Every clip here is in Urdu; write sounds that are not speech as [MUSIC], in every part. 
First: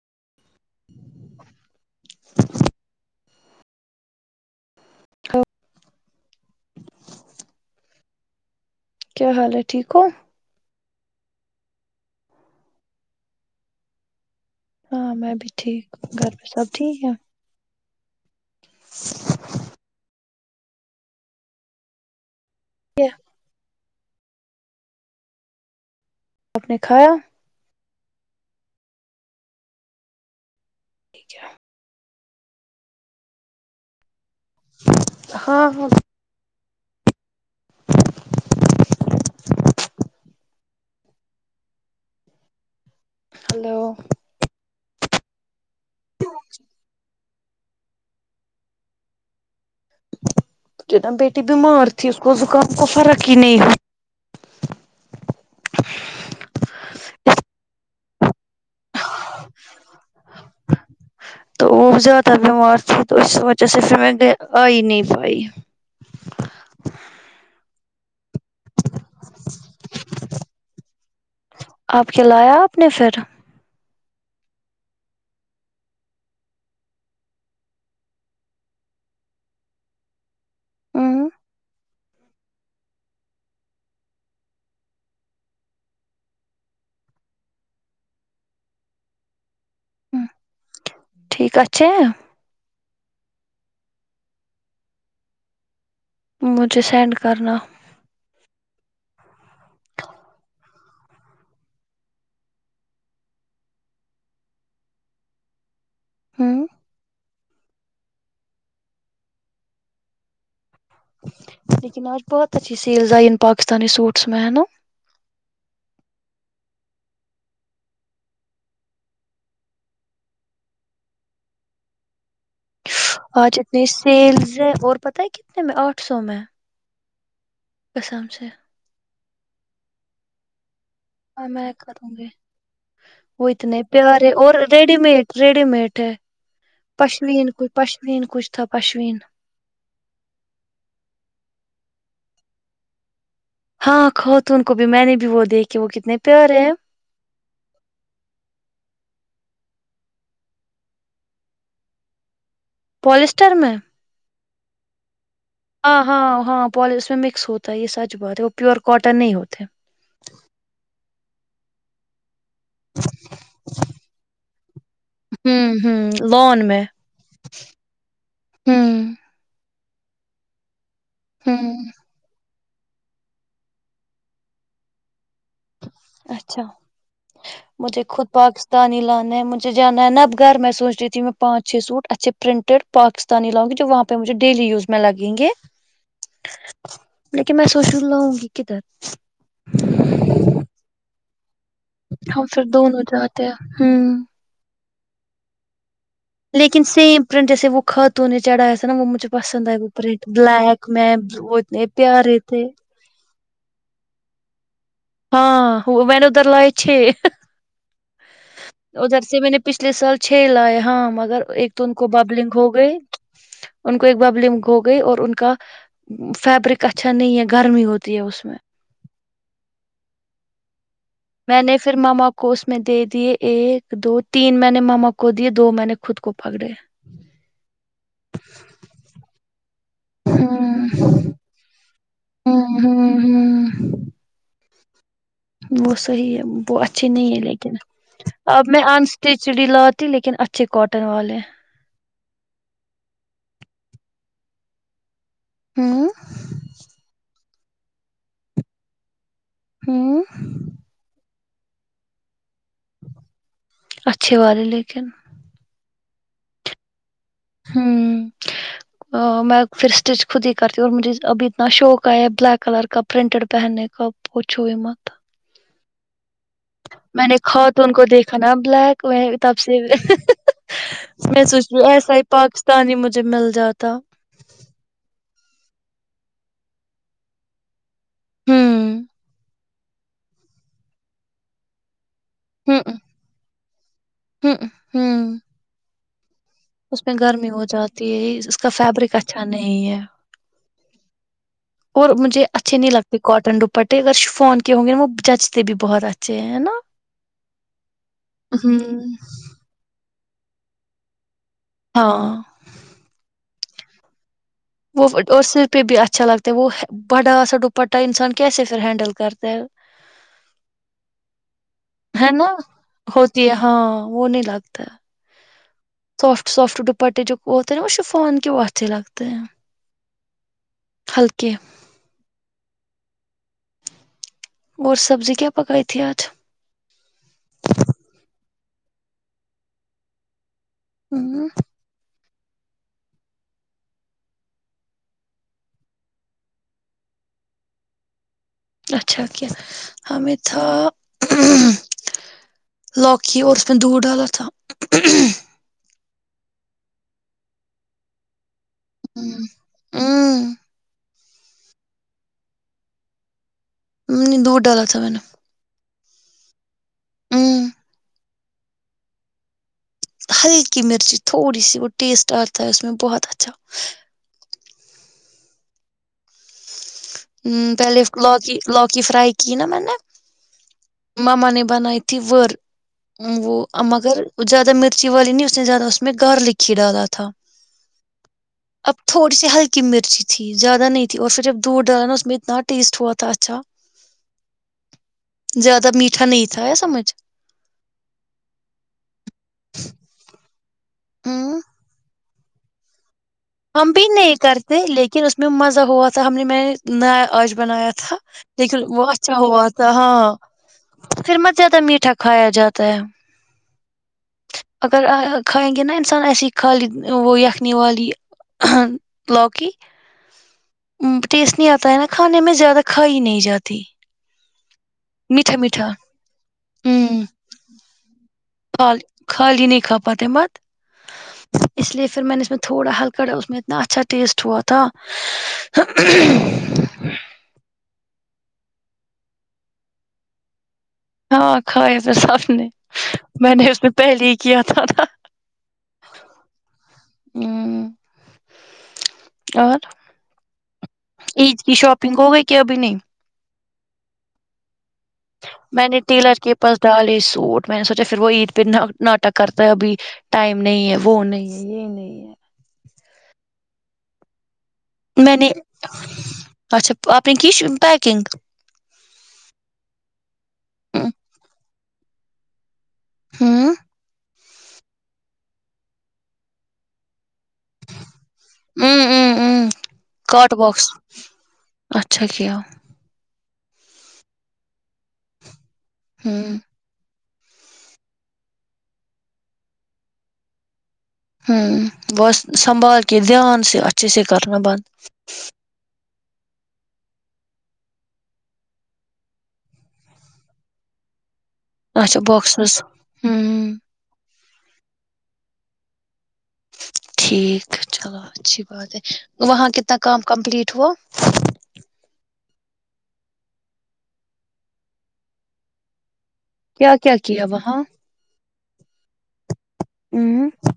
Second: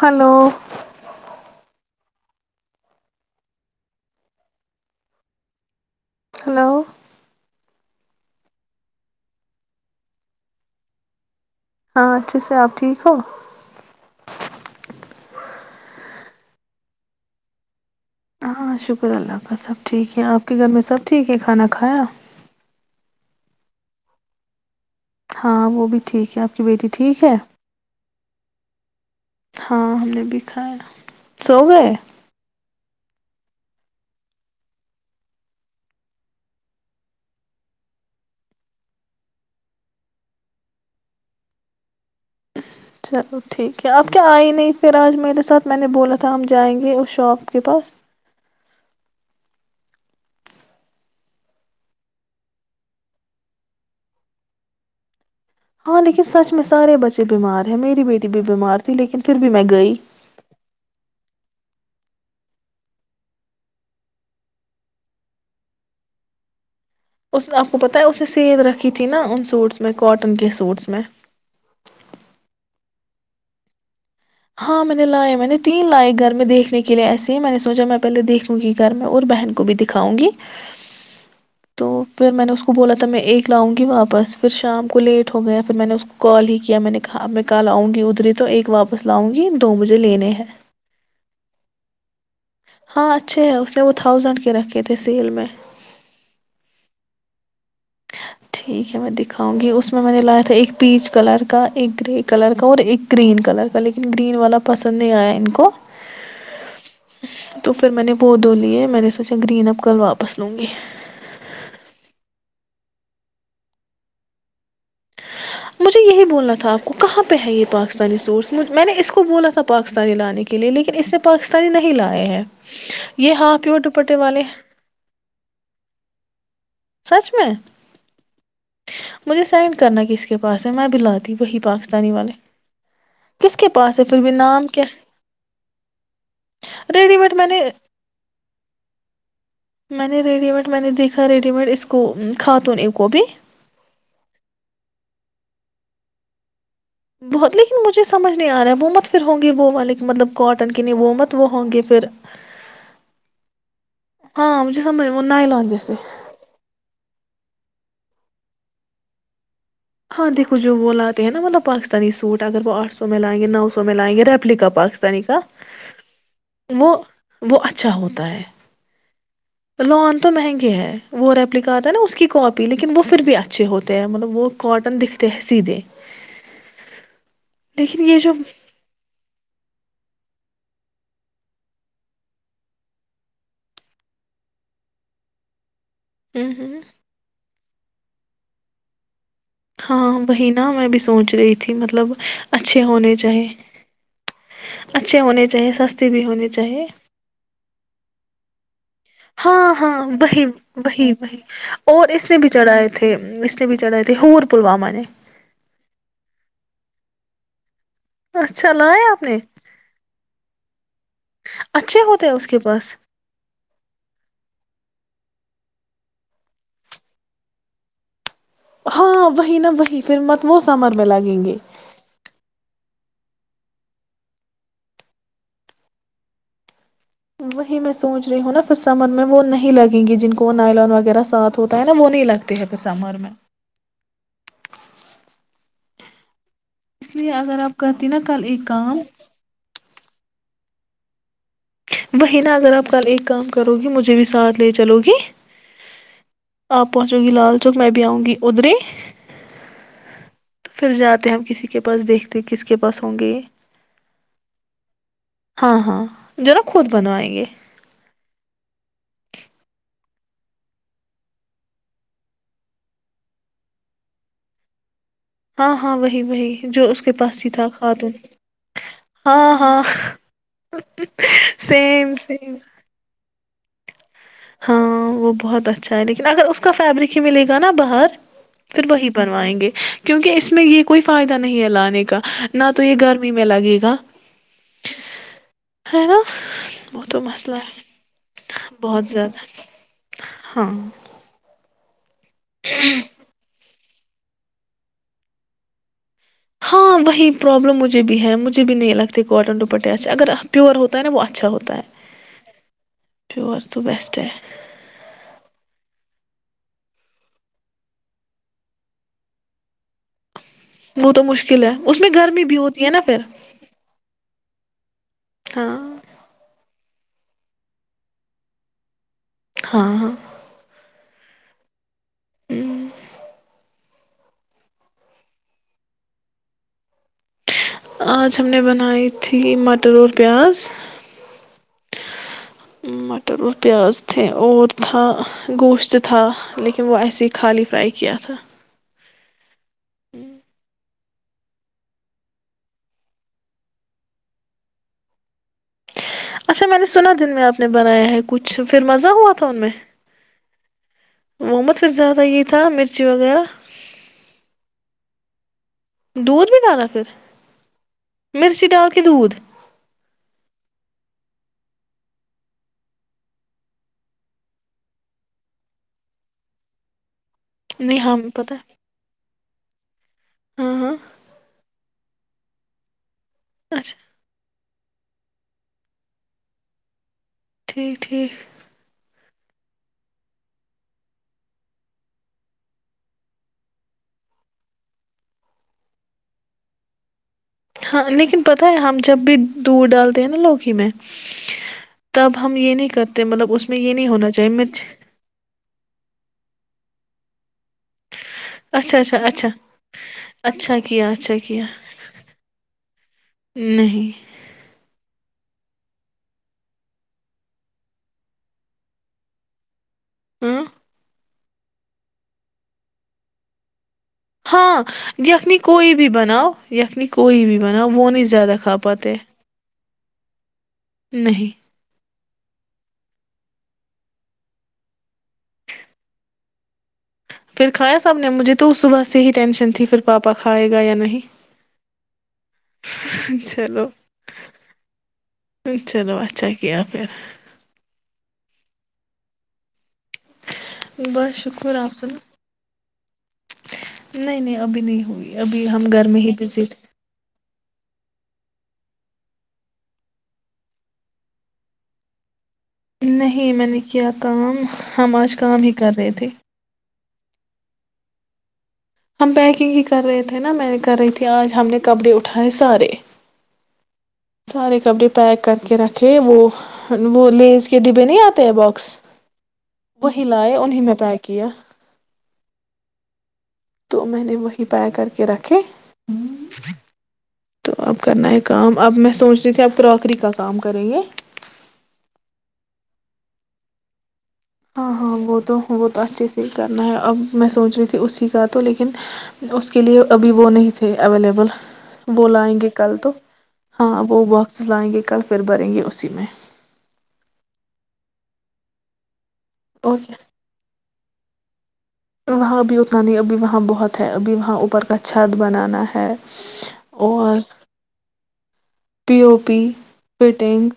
ہلو [INAUDIBLE] ا [INAUDIBLE] ہلو کیا حال ہے ٹھیک ہو؟ ہاں اچھے سے آپ ٹھیک ہو ہاں میں بھی ٹھیک ہ گھر پہ سب ٹھیک ہے ہاں شکر اللہ کا سب ٹھیک ہے آپ کے گھر میں سب ٹھیک ہے کھانا کھایا [INAUDIBLE] ہاں وہ بھی ٹھیک ہے آپ کی نے بیٹی کھایا ٹھیک ہے ہاں ہل بھی سو گ ہے ہاں ہاں [INAUDIBLE] چلو ٹھیک ہے ہلو اب کیا آئی ہی نہیں پھر آج میرے ساتھ میں نے بولا تھا ہم جائیں گے اس شاپ آپ کے پاس ج ن بیٹی بیمار تھی اس کو زکام کو فرق ہی نہیں ہو ہاں لیکن سچ میں سارے بچے بیمار ہیں میری بیٹی بھی بیمار ت ت لیکن پھر بھی میں گئی تو وہ زیادہ بیمار تھے تو اس وجہ سے پھر میں آئی نہیں پائی اس آپ کو پتا ہے اس سے سیل رکھی تھی نا ان سوٹس میں کاٹن کے سوٹس میں اپنے سر ہاں میں نے لائے میں نے تین لائے گھر میں دیکھنے کے لیے ایسے ہی میں نے سوچا میں پہلے دیکھوں گی گھر میں اور بہن کو بھی دکھاؤں گی ہاں تو پھر میں نے اس کو بولا تھا میں ایک لاؤں گی واپس پھر شام کو لیٹ ہو گئے ہیں پھر میں نے اس کو کال ہی کیا میں نے کہا اب میں کل اؤں گی ادھر ہی تو ایک واپس لاؤں گی دو بجے لینے ہیں ٹھیک اھ ہاں اچھے ہیں اس نے وہ تھاؤزینڈ کے رکھے تھے سیل میں مجھے سینڈ کرنا ٹھیک ہے میں دکھاؤں گی اس میں میں نے لایا تھا ایک پیچ کلر کا ایک گرے کلر کا اور ایک گرین کلر کا لیکن گرین والا پسند نہیں آیا ان کو ہوں تو پھر میں نے وہ دو لیے میں نے سوچا گرین اپ کل واپس لوں گی لیکن آج بہت اچھی سیلز آئی ان پاکستانی سوٹس میں ہے نا مجھے یہی بولنا تھا آپ کو کہاں پہ ہے یہ پاکستانی سورس میں نے اس کو بولا تھا پاکستانی لانے کے لیے لیکن اس نے پاکستانی نہیں لائے ہیں یہ ہاں آج پیور اتنی دوپٹے والے ہیں۔ سیلز ہے اور پت ہے کتنے میں آٹھ سو میں سچ میں کسام سے مجھے سائن کرنا کس کے پاس ہے میں بھی لاتی ہاں وہی میں کروں پاکستانی گی والے وہ کس کے اتنے پاس ہے پھر بھی پیارے اور نام کیا ریڈی مٹ ریڈی مڈ ہے ریڈی میڈ میں پشین ک نے پشین کچھ تھا پشین میں نے ریڈی میڈ میں نے دیکھا ریڈی میڈ اس کو کاتون کو بھی ہاں کھو تو ان کو بھی میں نے بھی وہ دیکھھی وہ کتنے پیارے ہیں بہت لیکن مجھے سمجھ نہیں آ رہا ہے وہ مت پھر ہوں گے وہ والے مطلب کاٹن کے نہیں وہومت وہ ہوں گے پھر پولسٹر میں ہاں مجھے سمج ہاں ہاں ہاں پال اس میں مکس ہوتا ہے یہ سچ بہت ہے وہ پیور کاٹن نہیں ہوتے ہاں دیکو جو بولاتتے ہیں نا مطلب پاکستانی ہوں ہوں لون میں س پ ہوں لون تو مہنگے ہیں وہ ریپلیک ہوں آ ہے نا اس کی کاپی لیکن وہ پھر بھی اچھے ہوتے ہیں مطلب وہ کاٹن دکھ اچھا لیکن مجھے یہ خود جو پاکستانی لانا ہے مجھے جانا ہے نا گھر میں سوچ رہی تھی میں پانچ چھ سوٹ اچھے پرنٹیڈ پاکستانی لاؤں گی جو وہاں پہ مجھے ڈیلی یوز میں لگیں گے ہوں ہوں کہ میں سوچن لاوںں گی کدھر ہاں بہ میں بھی سوچ رہی تھی مطلب ہم پھر اچھے دونوں ہونے جاتے چاہے ہیں ہوں اچھے ہونے چاہیے ستے لیکن سیم پرنٹ جیسے وہ کھاتو نے چڑا ہاں ہاں وہی وہی میں وہی وہ اتنے اور اس پیارے نے بھی تھے چڑھائے تھے سے بھی چڑھا ہے تھ ہوور پلواما ہاں وین ادھر لائے چھ اچھا لایا ادھر آپ سے میں نے پچھلے سال چھ لائے ہاں مگر ایک تو ان اچھے کو ہوتے ہیں اس ببلنگ کے ہو گئے پاس ان کو ایک ببلنگ ہو گئی اور ان کا فیبرک اچھا نہیں ہے گرمی ہوتی ہے اس میں ہاں وہی نہا وہی پھر مت وہ سمر میں لگیں گے میں نے پھر ماما کو اس میں دے دیے ایک دو تین میں نے مما کو دیے دو میں نے خود کو پکڑے وہی میں سوچ رہی ہوں نا پھر سمجھ میں وہ نہیں لگے یں گی جن کو وہ ہوں نائلان وغیرہ سات ہوتا ہے وہ نہیں لگتی ہے ہوں پھر سمر ہوں میں ہوں وہ صحیح ہے وہ اچھی اس لیے نہیں ہے اگر لیکن آپ کرتی نا کل ایک اب میں کام انٹیچڈ لات لیکن اچھے کاٹن والے وہی نا اگر آپ کل ایک کام کرو گی مجھے بھی ساتھ لے چلو گی ہوں آپ پہنچو گی لال میں بھی آؤں گی ادھر ہی ہوں تو پھر جاتے ہم کسی کے پاس دیکھتے کس کے پاس ہوں گے اچھے والے لیکن ہاں ہاں جو نا خود بنوائیں گے ہوں [INAUDIBLE] میں پھر اسٹچ خود ہی کرتی ہوں اور مجھے ابھی اتنا شوق آیا ہے بلیک کلر کا پرنٹڈ پہننے کا پوچھوئی مت ہاں ہاں وہ میں نے کھا تو ان کو دیکھا نا بلیک وہ ہاں تب سے ہاں میں سوچ رہ سیم ایسا ہی سیم پاکستانی مجھے مل جات تھاہ ہاں وہ بہت اچھا ہے لیکن اگر اس کا فیبرک ہی ملے گا نا باہر پھر ہوں وہی بنوائیں گے کیونکہ اس میں یہ کوئی فائدہ نہیں ہے لانے کا نہ ہوں تو یہ گرمی میں لگے گا ہوں ہوں ہے نا اس وہ میں تو گرمی مسئلہ ہو جاتی ہے اس کا بہت فیبرک اچھا نہیں ہے ہاں [INAUDIBLE] اور مجھے اچھے نہیں لگتے کاٹن ڈپ بٹے اگر ش فون کے ہوں گے ن وہ جچتے بھی بہت اچھا ہاں وہی پرابلم مجھے بھی ہے مجھے بھی نہیں ہوں لگتی کاٹن دوپٹے اچھے اگر پیور ہوتا ہے ن وہ اچھا ہوتا ہاں پ [INAUDIBLE] سب تو بیسٹ ہے وہ اور سر پہ بھی اچھا لگتا ہے وہ بڑا سا دوپٹہ انسان کیسے پھر ہینڈل کرتا ہے وہ تو مشکل ہے اس میں ہے گرمی نا بھی ہوتی ہے نا پھر ہوتی ہے ہاں وہ نہیں لگتا ہاں [INAUDIBLE] سافٹ سافٹ دپٹے جو ہوتے ہیںا شیفان کی اچھے لگتے ہیں ہاں ہاں ہلکے ہ [INAUDIBLE] اور سبزی کیا پکائی تھی آج نائیتھی مٹر اور پیاز ہوں [INAUDIBLE] مٹر اور پیاز تھے اور تھا گوشت تھا لیکن وہ ایسے ہی خالی فرائی کیا تھا اچھا [INAUDIBLE] ہمیں تھا [UNINTELLIGIBLE] اچھا میں نے سنا دن میں آپ نے بنایا ہے کچھ اچھا پھر مزہ ہوا تھا ان میں ہوں وہ مت پھر زیادہ یہی تھا مرچی وغیرہ نہیں دور ڈالا تھا میں نے دودھ ب ڈانا کر امم، [INAUDIBLE] مرچی ڈال کے دودھ ہلکی مرچی تھوڑی سی وہ ٹیسٹ آتا ہے اس میں بہت اچھا ہ نہیں پہلے ہاں پتا لوکی لوکی فرائی کی نا میں نے ہے، ہاں ہاں مم نے بنئیت تور وہ اچھا مگر ج [INAUDIBLE] زیادہ مرچ والی نہیں اس نے زیادہ اس میں گارلک ہی ڈالا تھا ٹھیک ٹھیک اب تھوڑی سی ہلکی مرچی تھی زیادہ نہیں تھی اور پھر جب دودھ ڈالا نا اس میں اتنا ٹیسٹ ہوا تھا اچھا زیادہ میٹھا نہیں تھا سمجھ ہاں لیکن پتا ہے ہم جب بھی دور ڈالتے ہیں نا لوک ہی میں ہاں تب ہم یہ نہیں کرتے مطلب اس میں ہم یہ بھی ہونا نہیں چاہیے کرتے مرچ لیکن اس میں مزہ ہوتا تھا ہم نے میں نے نیا آج بنایا تھا لیکن وہ اچھا ہوا تھا ہاں اچھا کیا اچھا پھر مت کیا زیادہ میٹھا کھایا جاتا ہے نہیں اگر کھائیں گے نا انسان ایسی خالی وہ یخنی والی ہ لوکی ہوں ٹیسٹ نہیں آتا ہے نا کھانے میں زیادہ کھا ہی نہیں جاتی ہاں میٹھا یخنی میٹھا کوئی بھی بناؤ یکھنی ہوں کوئی بھی بناؤ وہ نہیں زیادہ کھا خال پاتے خالی نہیں کاپات مت نہیں [INAUDIBLE] پھر کایا ساب نے مجھے تو صبح سے ہی ٹینشن تھی پھر پاپا کھائے گا یا نہیں ہاں کھائے تھے سب نے میں نے اس چلو میں پہلے ہی کیا تھا تھا چلو اچھا کیا پھر ہ اور بس عید کی شکر آپ سنا شاپنگ ہو گئی کہ ابھی نہیں نہیں نہیں ابھی نہیں ہوئی ابھی ہم میں نے گھر ہی ٹیلر کے بزی پاس تھے ڈالی سوٹ میں نے سوچا پھر وہ عید پہ ناٹک کرتا ہے ابھی ٹائم نہیں ہے وہ نہیں ہے یہ نہیں ہے نہیں میں نے کیا کا میں نے اچھا اپنی کی پیکنگ ہم پیکنگ ہی کر رہے تھے نا میں نے کر رہی تھی آج ہم نے کپڑے اٹھائے سارے ہاں سارے کپڑے پیک کر کے رکھے وہ وہ لیز کے ڈبے نہیں آتے باکس ہوں وہی کاٹ لائے انہیں باکس میں پیک کیا اچھا کیا تو میں نے وہی پیک کر کے رکھے ہاں تو اب کرنا ہے کام اب میں سوچ رہی تھی آپ کراکری کا کام کریں گے ہوں بس سنبھال کے دھیان سے اچھے سے کرنا بند ہاں ہاں وہ تو وہ تو اچھے فل کرنا ہے اب میں سوچ رہی تھی اسی کا تو لیکن اس کے لیے ابھی وہ نہیں تھے اویلیبل اچھا وہ لائیں گے باکسز کل تو ہوں ہاں وہ وق س لائیں گے کل پھر بھریں گے اسی میں [UNINTELLIGIBLE] ٹھیک ہے چلو اچھی بات ہے [UNINTELLIGIBLE] وہاں کتنا اور کام کمپلیٹ ہوا [UNINTELLIGIBLE] کیا وہاں ابھی اتنا نہیں ابھی وہاں بہت ہے ابھی وہاں اوپر کا چھت بنانا ہے کیا [UNINTELLIGIBLE] کیا اور کیا وہاں پی او پی ہوں فٹنگ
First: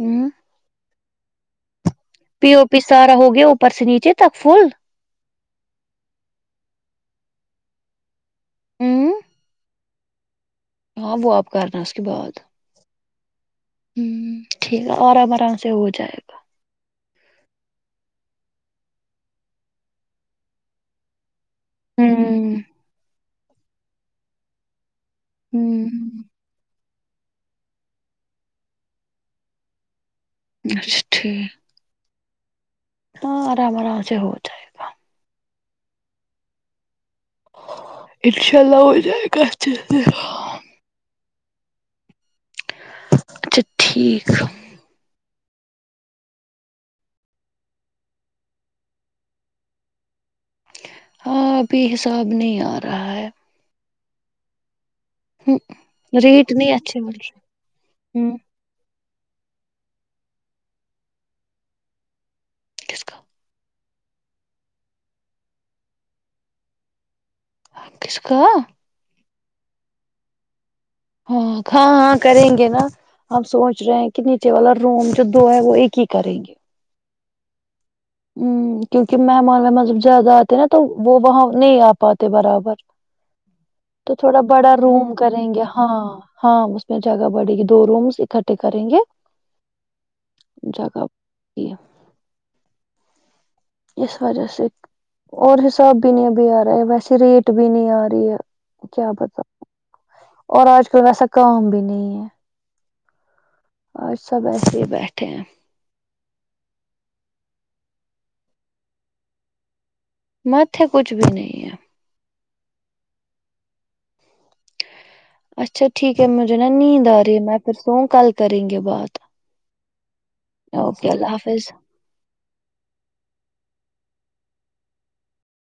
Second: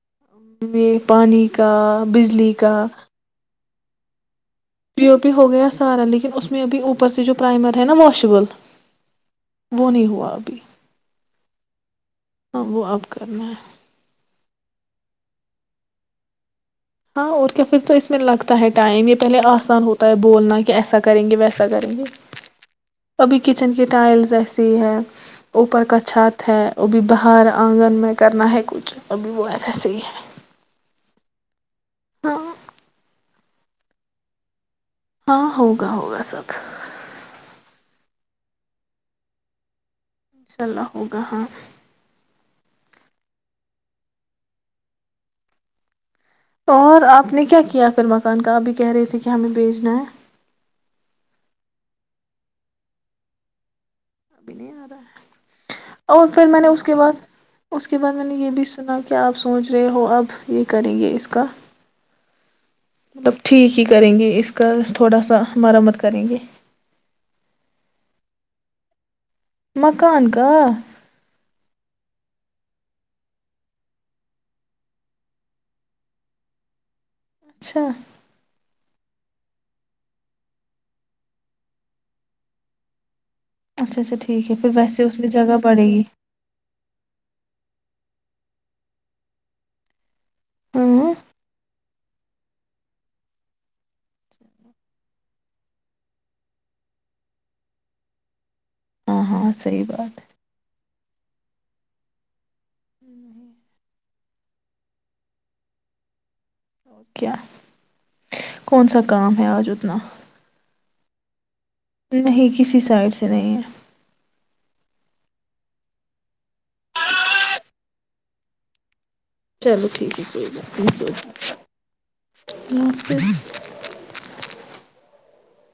ہوں یہ [UNINTELLIGIBLE] پانی کا [UNINTELLIGIBLE] پی او پی کا سارا ہو گیا [UNINTELLIGIBLE] پرسنیچے تک [INAUDIBLE] فل [INAUDIBLE] پی او ہو گیا سارا لیکن اس میں اب اوپر سے جو پرائمر ہے نا واشیبل [UNINTELLIGIBLE] ہوں [INAUDIBLE] وہ نہیں ہوا ابھی [UNINTELLIGIBLE] ہاں وہ آپ کرنا اس کے بعد ہاں وہ [UNINTELLIGIBLE] اب کرنا [INAUDIBLE] ہ ٹھیک ہے اورام آرام سے ہو جائے گا [UNINTELLIGIBLE] ہاں اور کیا پھر تو اس میں لگتا ہے ٹائم یہ پہلے آسان ہوتا ہے بولنا کہ ایسا کریں گے ویسا [UNINTELLIGIBLE] پ کریں گے ہوں [INAUDIBLE] ابھی کچن کی ٹائلز ایسسی ہی ہیں [UNINTELLIGIBLE] اوپر ہوں کا چھات ہے [UNINTELLIGIBLE] وہ بھیھی باہر آنگن میں کرنا ہے کچھ ابھی ویرہسح ہی ہے [UNINTELLIGIBLE] اچھا ٹھیک [UNINTELLIGIBLE] ہاں [INAUDIBLE] ہاں آرام آرام سے ہو جائے گا [UNINTELLIGIBLE] ہاں ہوگا ہوگا سب [INAUDIBLE] انشاء اللہ ہو جائے گال [UNINTELLIGIBLE] انشاءلہ ہو گا ہاں [UNINTELLIGIBLE] اچھا ٹھیک [UNINTELLIGIBLE] اور آپ نے کیا کیا پھر مکان کا اب بھی کہہ رہے [UNINTELLIGIBLE] تھے کہ ہمیں بھیجنا ہے ہاں ابھی حساب نہیں آ رہا ہے [UNINTELLIGIBLE] اب نہیں آ رہا ہمم ہے [INAUDIBLE] اور پھر ریٹ میں نے نہیں اس کے اچھے مل بعد رہے اس کے بعد میں نے ہمم یہ بھی سنا [UNINTELLIGIBLE] کیا آپ سوچ رہے ہو اب یہ کریں گے اس کا کس [UNINTELLIGIBLE] کا مطلب ٹھیک [INAUDIBLE] ی کریں گے اس کا تھوڑا سا مرمت کریں گے ہ کس کا [INAUDIBLE] مکان کا [UNINTELLIGIBLE] ہاں ہاں ہاں کریں گے نا ہم سوچ رہے ہیں کہ نیچے والا روم جو دو ہے وہ ایک ہی کریں گے [UNINTELLIGIBLE] اچھا ہ کیونکہ مہمان وہمان سب زیادہ آتے ہیں نا تو وہ [UNINTELLIGIBLE] وہاں نہیں آ پاتے برابر اچھا تو اچھا تھوڑا ٹھیک ہے پھر بڑا ویسے روم اس میں کریں جگہ گے پڑے ہاں گی ہاں اس میں جگہ بڑے گی دو رومس اکٹھے کریں گے جگہ ہاں اس وجہ سے اور حساب بھی نہیں ابھی آ رہا ہے ویسے ریٹ بھی نہیں آ رہی ہے کیا ہاں بتا ہاں صحیح بات ہے۔ اور آج کل ویسا کام بھی نہیں ہے ہوں ہوں آج سب ایسے ہی بیٹھے ہیں او کیا کون سا کام ہے آج اتنا متے کچھ بھی نہیں ہے نہیں کسی سائڈ سے نہیں ہے اچھا ٹھیک ہے مجھے نا نیند آ رہی ہے میں پھر سووں کل کریں گے بات چلو ٹھیک ہے اوکے اللہ حافظ [INAUDIBLE]